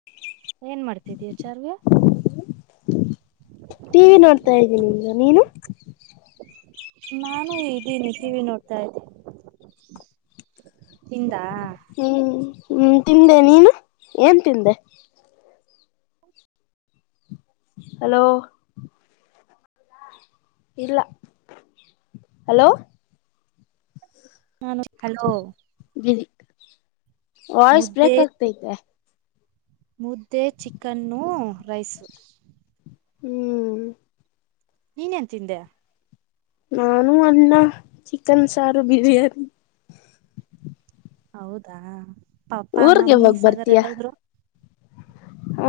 [unintelligible] ಏನ್ ಮಾಡ್ತಿದಿಯಾ ಶ್ರಾವ್ಯ ಟಿವಿ ನೋಡ್ತಾ ಇದ್ದೀನಿಗ ನೀನು ನಾನು ಇದ್ದೀನಿ ಟಿ ವಿ ನೋಡ್ತಾ ಇದ್ದೆ ತಿಂದ ಹ್ಮ್ ಹ್ಮ್ ತಿಂದೆ ನೀನು ಏನ್ ತಿಂದೆ ಹಲೋ ಇಲ್ಲ ಹಲೋ ನನು ಹಲೋ ಬಿಸಿ ವಾಯ್ಸ್ ಮುದ್ದೆ ಬ್ರೇಕ್ ಆಗ್ತೈತೆ ಮುದ್ದೆ ಚಿಕನ್ನು ರೈಸು ಹ್ಮ್ ನೀ ಏನು ತಿಂದೆ ನಾನು ಅನ್ನ ಚಿಕನ್ ಸಾರು ಬಿರಿಯಾನಿ ಹೌದಾ ಪಪ್ಪ ಊರ್ಗೆ ಮಮ್ಮಿ ಯಾವಾಗ ಸಗರ್ ಎಲ್ಲಾದ್ರು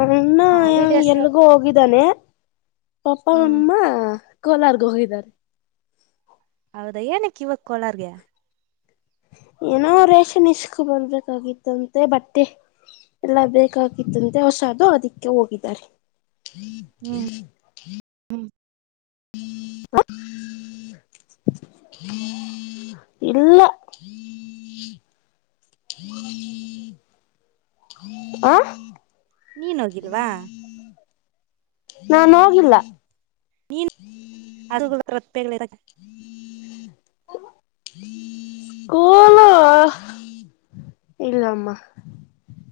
ಅವ್ನ್ ಹಾಲಿಡೇಸ್ ಎಲ್ಗೋ ಹೋಗಿದ್ದಾನೆ ಪಪ್ಪ ಹ್ಮ್ ಅಮ್ಮ ಕೋಲಾರ್ ಹೊಗೆದರೆ ಹೌದಾ ಏನಕ್ಕೆ ಇವ ಕೋಳಾರ್ಗೆ ಏನೋ ರೇಷನ್ ಇಸ್ಕ್ ಬರ್ಬೇಕಾಗಿತ್ತುಂತೆ ಬಟ್ಟೆ ಎಲ್ಲ ಬೇಕಾಗಿತ್ತಂತೆ ಹೊಸ ಅದು ಅದಕ್ಕೆ ಹೋಗಿದ್ದಾರೆ. ಹ್ಮ್ [unintelligible] ಇಲ್ಲ ಆ ನೀನ್ ಹೋಗಿಲ್ವಾ ನಾನು ಹೋಗಿಲ್ಲ ಅೊ [unintelligible] ಗ್ ಕೋಲೋ ಇಲ್ಲಮ್ಮ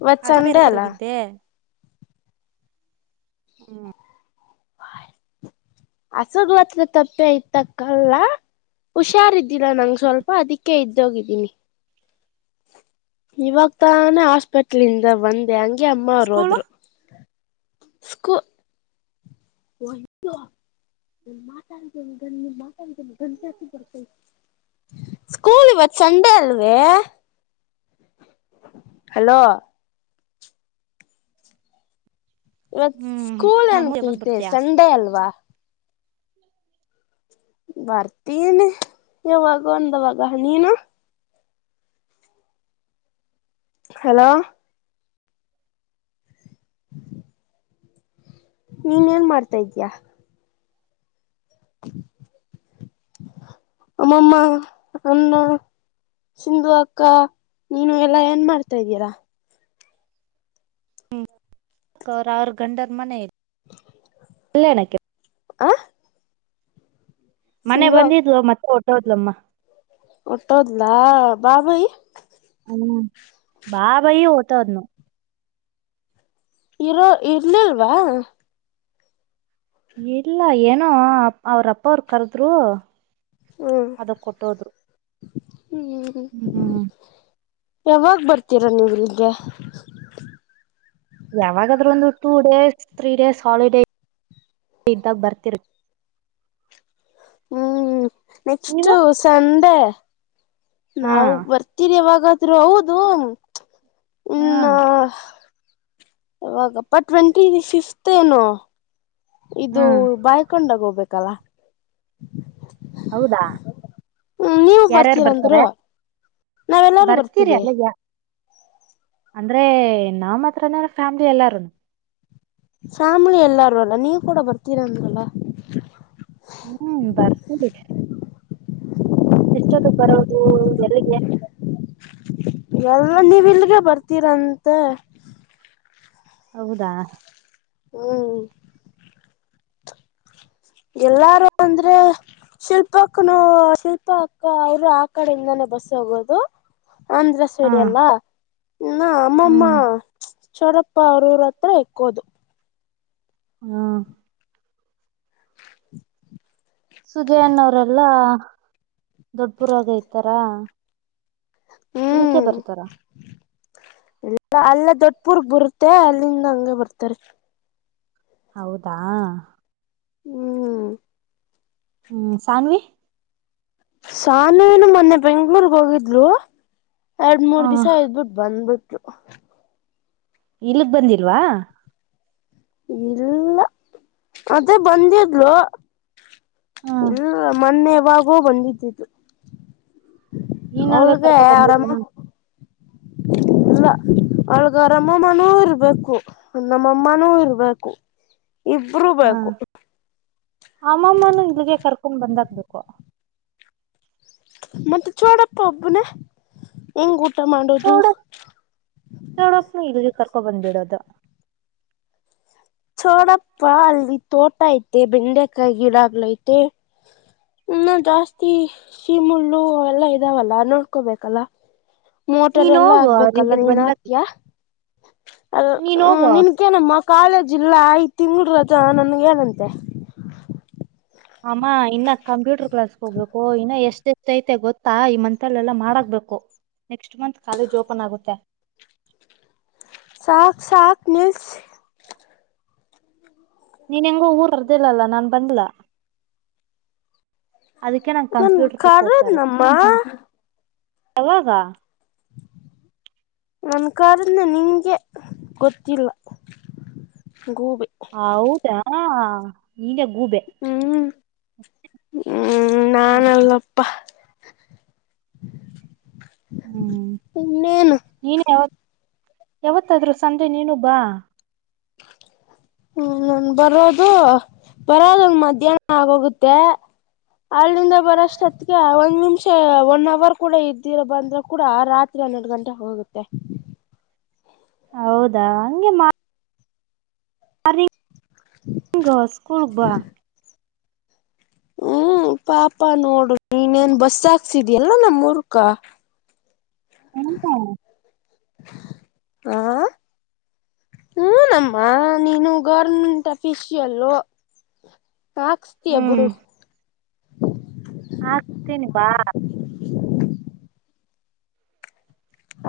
ಇವತ್ ಸಂಡೆ ಅಲ್ಲ. ಹೋಗಿದ್ದೆ ಹ್ಮ ಹ [inaudible] ಹಸಗ್ಲತ್ರ ತಪ್ಪೆ ಐತಕ್ಕಲ್ಲ. ಹುಷಾರ್ ಇದ್ದಿಲ್ಲ ನಂಗೆ ಸ್ವಲ್ಪ ಅದಕ್ಕೆ ಇದ್ದೋಗಿದ್ದೀನಿ. ಇವಾಗ ತಾನೇ ಹಾಸ್ಪೆಟ್ಲಿಂದ ಬಂದೆ ಹಂಗೆ ಅಮ್ಮವ್ರು ಸ್ಕೂಲು ಹೋದ್ರು. ಸ್ಕೂ [inaudible] ಸ್ಕೂಲ್ ಇವತ್ತು ಸಂಡೆ ಅಲ್ವೇ. ಹಲೋ ಇವತ್ ಹ್ಮ್ ಸ್ಕೂಲ್ ನಮ್ಮ ಯಾವಾಗ ಎಂಕೈತೆ ಬರ್ತೀಯಾ ಸಂಡೇ ಅಲ್ವಾ. ಬರ್ತೀನಿ ಯಾವಾಗ ಒಂದವಾಗ ನೀನು. ಹಲೋ [inaudible] ನೀನ್ ಏನ್ ಮಾಡ್ತಾ ಇದೀಯಾ. ಹ [inaudible] ಅಮ್ಮಮ್ಮ ಅಣ್ಣ. ಸಿಂಧು ಅಕ್ಕ ನೀನು ಎಲ್ಲಾ ಏನ್ ಮಾಡ್ತಾ ಇದ್ದೀರಾ. ಹ್ಮ್ [unintelligible] [inaudible] ಅವ ಆರು ಗಂಡರ್ ಮನೆ ಐ ಅಲ್ಲ ಎಣಕ್ಕ ಆ ಮನೆ ಸಿಂಗೋ ಬಂದಿದ್ಲು ಮತ್ತೆ ಟೋದ್ಲಮ್ಮ. ಉಟ್ಟೋದ್ಲಾ ಬಾಬಯಿ, ಹ್ಮ್- ಬಾ ಬಯಿ ಓತದ್ನು ಇರೋ ಇರ್ಲಿಲ್ವಾ. ಇಲ್ಲ ಏನೋ ಅವ್ರಪ್ಪ ಅವರು ಕರೆದ್ರು ಹ್ಮ್ ಅದಕ್ ಕೊಟ್ಟೋದ್ರು. ಹ್ಮ್ ಹ್ಮ್ ಯಾವಾಗ ಬರ್ತೀರಾ ನೀವು ಇಲ್ಲಿಗೆ. ಯಾವಾಗಾದ್ರೂ ಒಂದು two days three days holiday ಇದ್ದಾಗ ಬರ್ತಿರ್. ಹ್ಮ್- ನೆಕ್ಸ್ಟ್ ನೀವು ಸಂಡೆ ಹಾ ನಾವು ಬರ್ತೀರಿ. ಯಾವ ಗಾದರು ಹೌದು ಹಾ ಇನ್ನ, ಇವಾಗಪ್ಪ ಟ್ವೆಂಟಿ ಫಿಫ್ತ್ ಏನು ಹ್ಮ ಇದು ಬಾಯ್ಕೊಂಡಾಗ ಹೋಗಬೇಕು. ಕಲ ಹೌದಾ ಹ್ಮ್ ನೀವು ಯಾರ್ಯಾರು ಬರ್ತೀರಂದ್ರು ಬರ್ತಾರೆ ನಾವೆಲ್ಲಾರು ಬರ್ತೀರಿ ಬರ್ತೀವಿ ಅಲ್ಲ ಯ ಅಂದ್ರೆ ನಮ್ಮ ಹತ್ರನ ಫ್ಯಾಮಿಲಿ ಎಲ್ಲಾರನು ಫ್ಯಾಮಿಲಿ ಎಲ್ಲಾರೂ ಅಲ್ಲ ನೀವ ಕೂಡ ಬರ್ತೀನ ಅಂದ್ರಲ. ಹ್ಮ ಬರ್ತನೀ. ಎಷ್ಟೊತ್ತಗ ಬರೋದು ಎಲ್ಲಿಗೆ ಎಲ್ಲ ನೀವಲ್ಲಿಗೆ ಬರ್ತೀರಂತ ಹೌದಾ. ಹ್ಮ. ಎಲ್ಲಾರು ಅಂದ್ರೆ ಶಿಲ್ಪಾಕ್ಕನು ಶಿಲ್ಪಾ ಅಕ್ಕ ಅವರು ಆ ಕಡೆಯಿಂದಾನೇ ಬಸ್ಸ ಹೋಗೋದು. ಅಂದ್ರ ಹ ಸೇಡಯಲ್ಲ ನ ಅಮ್ಮಮ್ಮ ಹ್ಮ್ ಚರಪ್ಪ ಅವ್ರ ಊರ ಅತ್ರ ಇಕ್ಕೋದು. ಹ್ಮ. [inaudible] ಸುಜಯನ್ನವರೆಲ್ಲಾ ದೊಡ್ಬಪುರಾಗ ಐತಾರ ಇಲ್ಕೆ ಬರ್ತಾರಾ. ಇಲ್ಲ ಅಲ್ಲ ದೊಡಪೂರಕ ಬರುತ್ತೆ ಅಲ್ಲಿಂದ ಹಂಗೆ ಬರ್ತಾರೆ. ಹೌದಾ. ಹ್ಮ. ಹ್ಮ ಸಾನ್ವಿ. ಸಾನ್ವಿನು ಮೊನ್ನೆ ಬೆಂಗ್ಳೂರ್ಗ ಹೋಗಿದ್ಲು ಯಾಡ ಮೂರ್ ದಿಸ ಹ ಇದ್ದೀಬಿಟ್ಟ ಬಂದ್ಬಿಟ್ಟ [inaudible] ಇಲ್ಗ ಬಂದಿಲ್ವಾ. ಇಲ್ಲ ಅದೇ ಬಂದಿದ್ಲು. ಹ್ಮ್ ಇಲ್ಲ ಮನ್ನಯವಾಗೋ ಬಂದಿದ್ದಿದ್ದು. ಈ ನಡ್ವೆ ಹೌದ ಕರ್ಕೊ ಆರಾಮ. ಬಂದಿದನ ಇಲ್ಲ ಅವಳ್ಗರಮ್ಮಮ್ಮನೂ ಇರ್ಬೇಕು ನಮ್ಮಮ್ಮನೂ ಇರ್ಬೇಕು. ಇದ್ ಹಾ ಅಮ್ಮಮ್ಮನು ಇಲ್ಲಿಗೆ ಕರ್ಕೊಂಡ ಬಂದಕ್ಬೇಕು. ಮತ್ತ ಚೋಡಪ್ಪ ಒಬ್ಬನೇ ಹೆಂಗ ಊಟ ಮಾಡೋದು. ಚೊಡಪ್ಪ ಇಲ್ ಕರ್ಕೊಬಂದ ಬಿಡೋದು. ಚೋಡಪ್ಪ ಅಲ್ಲಿ ತೋಟ ಐತೆ ಬೆಂಡೆಕಾಯಿ ಗಿಡಾಗಳ ಐತೆ. ಇನ್ನು ಜಾಸ್ತಿ. ಶೀಮುಳ್ಳು ಅವೆಲ್ಲಾ ಇದಾವಲ್ಲಾ ನೋಡ್ಕೋಬೇಕಲ್ಲ. ಮೋಟರ್ ನೀನ್ ಎಲ್ಲ ಹೋಗು ಅವ್ರ ಆಗ್ಬೇಕಲ್ಲ ಇಲ್ಲಿಗ್ ನೀನ್ ಬಂದಾಗ ಅಕ್ತಿಯ ಅ ನೀನ್ ಹೋಗು ನಿನ್ ಅಕೆ ನಮ್ಮ ಕಾಲೇಜ್ ಇಲ್ಲ ಇ ತಿಂಗಳ ರಜಾ ನನ್ಗ ಏನಂತೆ ಅಮ್ಮ ಇನ್ನ ಕಂಪ್ಯೂಟರ್ ಕ್ಲಾಸ್ಗ ಹೋಗ್ಬೇಕ. ಓ ಇನ್ನ ಎಷ್ಟತ ಐತೆ ಗೊತ್ತಾ ಈ ಮಂತಲ್ಲ ಎಲ್ಲಾ ಮಾಡಕ್ಬೇಕು. ನೆಕ್ಸ್ಟ್ ಮಂತ್ ಕಾಲೇಜ್ ಓಪನ್ ಆಗುತ್ತೆ. ಸಾಕ ಸಾಕ ನಿಲ್ಸ. ನೀನ್ ಹೆಂಗೋ ಊರ್ ಅರ್ದಿಲ್ಲಲ್ಲಾ ನಾನ್ ಬಂದಲಾ ಅದಕ್ಕೆ ನಾ ನನ್ ಕಂಪ್ಯೂಟರ್ ಕ್ ಹೋಗ್ತಾರ ಕರದ್ನಮ್ಮ ಯವಾಗ ನನ್ನ ಕಾರನ್ನ ನಿಂಗೆ ಗೊತ್ತಿಲ್ಲ ಗೂಬೆ. ಹೌದಾ ನೀನೇ ಗೂಬೆ. ಹ್ಮ ಹ್ಮ ನಾನಲ್ಲ ಇನ್ನೇನು. ನೀನು ಯಾವತ್ ಯಾವತ್ತಾದ್ರೂ ಸಂಜೆ ನೀನು ಬಾ. ಹ್ಮ್ ನಾನ್ ಬರೋದು ಬರೋದಂಗ್ ಮಧ್ಯಾಹ್ನ ಆಗೋಗುತ್ತೆ. ಅಲ್ಲಿಂದ ಬರಷ್ಟತ್ಗೆ ಒಂದ್ ನಿಮಿಷ ಒನ್ ಅವರ್ ಕೂಡ ಇದ್ದೀರ ಬಂದ್ರೆ ಕೂಡ ರಾತ್ರ್ ತ್ರಿ ಹನ್ನೆರಡು ಗಂಟೆ ಹಾಗೊಗುತ್ತೆ. ಹೌದಾ ಹಂಗೆ ಮಾ ಬರಿ ಇಂಗ್ ಸ್ಕೂಲ್ ಬಾ ಹ್ಮ್ ಪಾಪ ನೋಡು ನೀನೇನ್ ಬಸ್ ಹಾಕ್ಸಿದಿಲ್ಲ ನಮ್ಮೂರಕ್ಕ. ಏನಕ್ಕ ಹ ಹೂನಮ್ಮ ನೀನು ಗೌರ್ಮೆಂಟ್ ಅಫೀಶಿಯಲ್ಲು. ಹಾಕ್ಸ್ತಿಯಾ ಹ್ಮ್ ಬುಡು ಹಾಕ್ತೀನಿ ಬಾ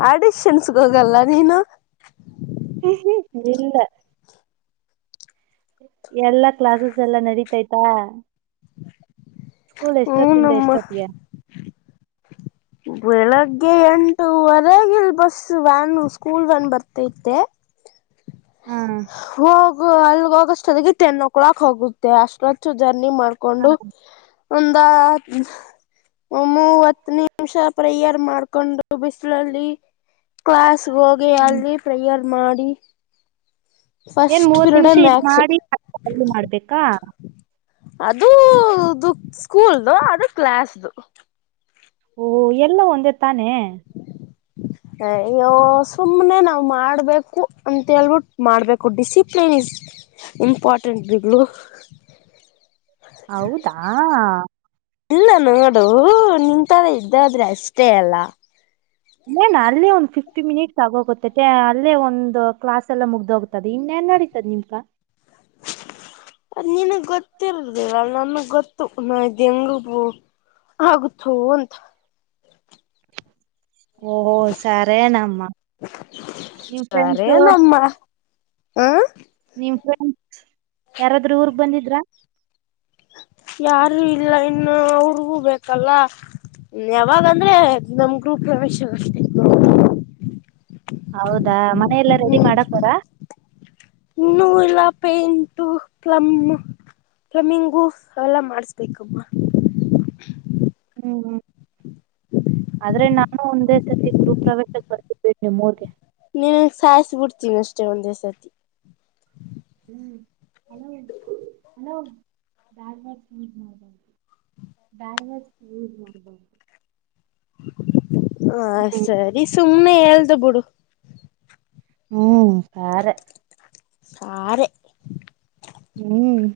ಆಡಿಷನ್ಸ್ಗೆ ಹೋಗಲ್ಲ ನೀನು. ಹ್ಮ್ ಹ್ಮ್ ಇಲ್ಲ ಎಲ್ಲಾ ಕ್ಲಾಸ್ಸ್ ಎಲ್ಲಾ ನಡೀತಾಯ್ತಾ. ಸ್ಕೂಲ್ ಎಷ್ಟೊತ್ತಿಂದ ಹೂನಮ್ಮ ಎಷ್ಟೊತ್ತಿಗೆ. ಬೆಳಗ್ಗೆ ಎಂಟುವರೆಗೆ ಇಲ್ ಬಸ್ ವ್ಯಾನ್ ಸ್ಕೂಲ್ ವ್ಯಾನ್ ಬರ್ತೈತೆ. ಹಾ ಹೋಗು ಅಲ್ಲಿಗೆ ಹೊಗಷ್ಟರಲ್ಲಿಗೆ ಟೆನ್ ಓ ಕ್ಲಾಕ್ ಹೋಗುತ್ತೆ ಅಷ್ಟೊತ್ತ್ ಜರ್ನಿ ಮಾಡ್ಕ್ ಕೊಂಡು ಒಂದಾ ಮೂವತ್ತು ನಿಮಿಷ ಪ್ರೇಯರ್ ಮಾಡ್ಕೊಂಡು ಬಿಸಿಲಲ್ಲಿ ಕ್ಲಾಸ್ ಹೋಗಿ ಅಲ್ಲಿ ಪ್ರೇಯರ್ ಮಾಡಿ ಏನ್ ಫಸ್ಟ್ ಮೂವತ್ತು ನಿಮಿಷ ಪಿರಿಯಡ್ ಇಲ್ಲಿ ಮ್ಯಾಕ್ಸು ಮಾಡಿ ಮತ್ತೆ ಅಲ್ಲೂ ಮಾಡ್ಬೇಕಾ. ಅದು ದು ಸ್ಕೂಲ್ದು ಅದು ಕ್ಲಾಸ್ ದು ಓ ಎಲ್ಲಾ ಒಂದೇ ತಾನೆ. ಅಯ್ಯೋ ಸುಮ್ಮನೆ ನಾವ್ ಮಾಡ್ಬೇಕು ಅಂತೇಳ್ಬಿಟ್ಟು ಮಾಡ್ಬೇಕು ಡಿಸಿಪ್ಲನ್ ಇಸ್ ಇಂಪಾರ್ಟೆಂಟ್ ಬಿಗಳು ಹೌದಾ ಇಲ್ಲ ನೋಡು ನಿಂತ ಇದ್ದಾದ್ರೆ ಅಷ್ಟೇ ಅಲ್ಲ ಏನ್ ಅಲ್ಲೇ ಒಂದು ಫಿಫ್ಟಿ ಮಿನಿಟ್ಸ್ ಆಗೋಗುತ್ತೆ ಅಲ್ಲೇ ಒಂದು ಕ್ಲಾಸ್ ಎಲ್ಲಾ ಮುಗ್ದ ಹೋಗುತ್ತೆ. ಮತ್ತದ ಇನ್ನೇ ಏನ್ ನಡಿತದ ನಿಮಗಾ ಅದು ನಿನಗ್ ಗೊತ್ತಿಲ್ವ ಅದ್ ನನಗ್ ಗೊತ್ತು ಮಾಡಿಂಗ್ ಆಗುತ್ತೊ ಅಂತ ಓಹೋ ಸರೇನಮ್ಮ ನಿಮ್ ಫ್ರೆಂಡ್ಸು ಸರೇನಮ್ಮ ಹಾ ನಿಮ್ ಫ್ರೆಂಡ್ಸ್ ಯಾರಾದ್ರೂ ಊರ್ಗ್ ಬಂದಿದ್ರಾ. ಯಾರು ಇಲ್ಲ ಇನ್ನು ಅವರಗೂ ಬೇಕಲ್ಲ. ಹ್ಮ್ ಯಾವಾಗ ಅಂದ್ರೆ ನಮ್ ಗೃಹಪ್ರವೇಶ ಅಷ್ಟೇ ಹೌದಾ ಮನೆಯ ಎಲ್ಲಾ ರೆಡಿ ಮಾಡಕ್ ಅವರ ಇನ್ನೂ ಇಲ್ಲ ಪೇಂಟು ಪ್ಲಮ್ಮೂ ಪ್ಲಮ್ಮಿಂಗು ಅವೆಲ್ಲ ಮಾಡಿಸ್ಬೇಕಮ್ಮ. ಹ್ಮ್ ಹ್ಮ್ ಆದ್ರೆ ನಾನು ಒಂದೇ ಸತಿ ಗೃಹಪ್ರವೇಶಕ್ಕೆ ಬರ್ತಿನಿ ನಿಮ್ಮೂರಿಗೆ. ನೀನ್ ಸಾಯಿಸಿಬಿಡ್ತೀನಿ ಅಷ್ಟೇ ಒಂದೇ ಸತಿ ಹ್ಮ್ ಅ [unintelligible] ಹ ಸರಿ ಸುಮ್ನೆ ಹೇಳಳ್ಬಿಡು ಹ್ಮ್ ಸಾರೆ. ಸಾರೆ. ಹ್ಮ್.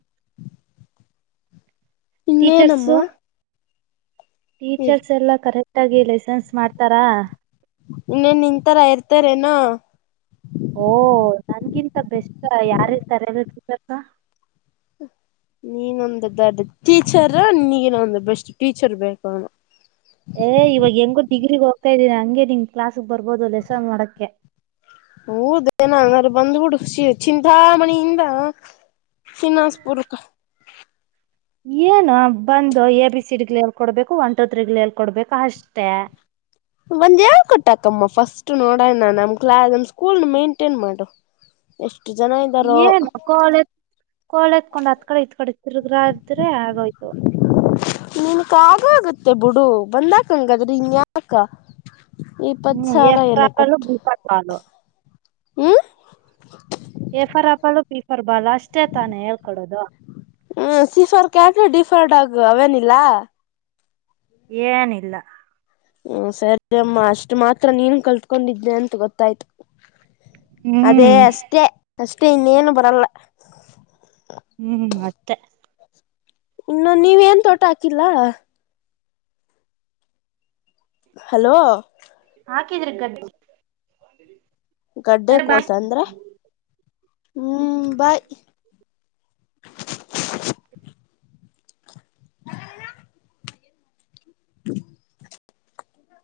ಟೀಚರ್ ಇನ್ನೇನಮ್ಮ ಸು ಟೀಚರ್ಸ್ ಎಲ್ಲಾ ಕರೆಕ್ಟ್ ಆಗಿ ಲೈಸನ್ಸ್ ಮಾಡ್ತಾರಾ ಇನ್ನೇನ್ ನಿನ್ನ ತರಾ ಇರ್ತಾರೇನ. ಓಹ ನನ್ಗಿಂತ ಬೆಸ್ಟ್ ಯಾರ ಇರತಾರರ್ ನೀನೊಂದ ದೊಡ್ಡ ಟೀಚರ್ ನೀಗನ ಒಂದ್ ಬೆಸ್ಟ್ ಟೀಚರ್ ಬೇಕನ. ಏ ಇವಾಗ ಹೆಂಗು ಡಿಗ್ರಿಗ್ ಹೋಗ್ತಾ ಇದೀನಿ ಹಂಗೆ ನಿನ್ ಕ್ಲಾಸ್ಕ್ ಬರ್ಬೋದು ಲೆಸನ್ ಮಾಡೋಕ್ಕೆ. ಹ ಊ ದಏನ ಅಂದ್ರರು ಬಂದ್ ಬೀಡುಷಿ ಚಿಂತಾ ಮಣಿಯಿಂದ. ತಿನಸ್ಪುಕ [unintelligible] ಏನು ಬಂದು ಎ ಬಿ ಸಿ ಡಿ ಗ್ಗಳು ಹೇಳ್ಕೊಡ್ಬೇಕು ಒನ್ ಟು ತ್ರ್ರೀಗಳ ಹೇಳ್ಕೊಡ್ಬೇಕು ಅಷ್ಟೇ. ಒಂದ್ ಹೇಳ್ ಕೊಟ್ಟಾಕಮ್ಮ ಫಸ್ಟ್ ನೋಡಣ ನಮ್ ಕ್ ನಮ್ ಸ್ಕೂಲ್ ನ ಮೈಂಟೇನ್ ಮಾಡು. ಎಷ್ಟು ಜನಾ ಇದ್ದಾರೋ. ಕಾಲೇಜ್ ಕೋಳ ಎತ್ಕೊಂಡ್ ಅತ್ ಕಡೆ ಇತ್ ಕಡೆ ತಿರುಗ್ರಾದ್ರೆ ಆಗೋಯ್ತು. ನಿನ್ ಕ ಆಗ ಆಗತ್ತೆ ಬುಡು ಬಂದಕ್ಂಗಾದ್ರಿ ಹಂಗ ಯಾಕ. ಹ್ಮ್ ಎಷ್ಟಾ ಕೊಟ್ಟು [unintelligible] ಹ್ಞೂ A for apple B for ball ಅಷ್ಟೇ ತಾನೇ ಹೇಳ್ಕೊಡೋದು ಹ್ಮ C for cat D for dog ಆಗ ಅವೇನಿಲ್ಲಾ ಏನಿಲ್ಲ ಹ್ಮ ಸರಿ ಅಮ್ಮ ಅಷ್ಟು ಮಾತ್ರ ನೀನು ಕಲ್ತ್ಕೊಂಡಿದ್ದೆ ಅಂತ ಗೊತ್ತಾಯ್ತು ಅದೇ ಹ್ಮ್ ಅಷ್ಟೇ ಅಷ್ಟೇ ಇನ್ನೇನು ಬರಲ್ಲ ಹ್ಮ್ ಅತ್ತೆ ಇನ್ನು ನೀವ ಏನ ತೋಟಾ ಹಾಕಿಲ್ಲ ಹಲೋ. ಹಾಕಿದ್ರಿ ಗದ್ದ. ಗಡ್ಡೆ ಕೋಸ ಅಂದ್ರ ಹ್ಮ್ ಬಾಯ್. ಹ್ಮ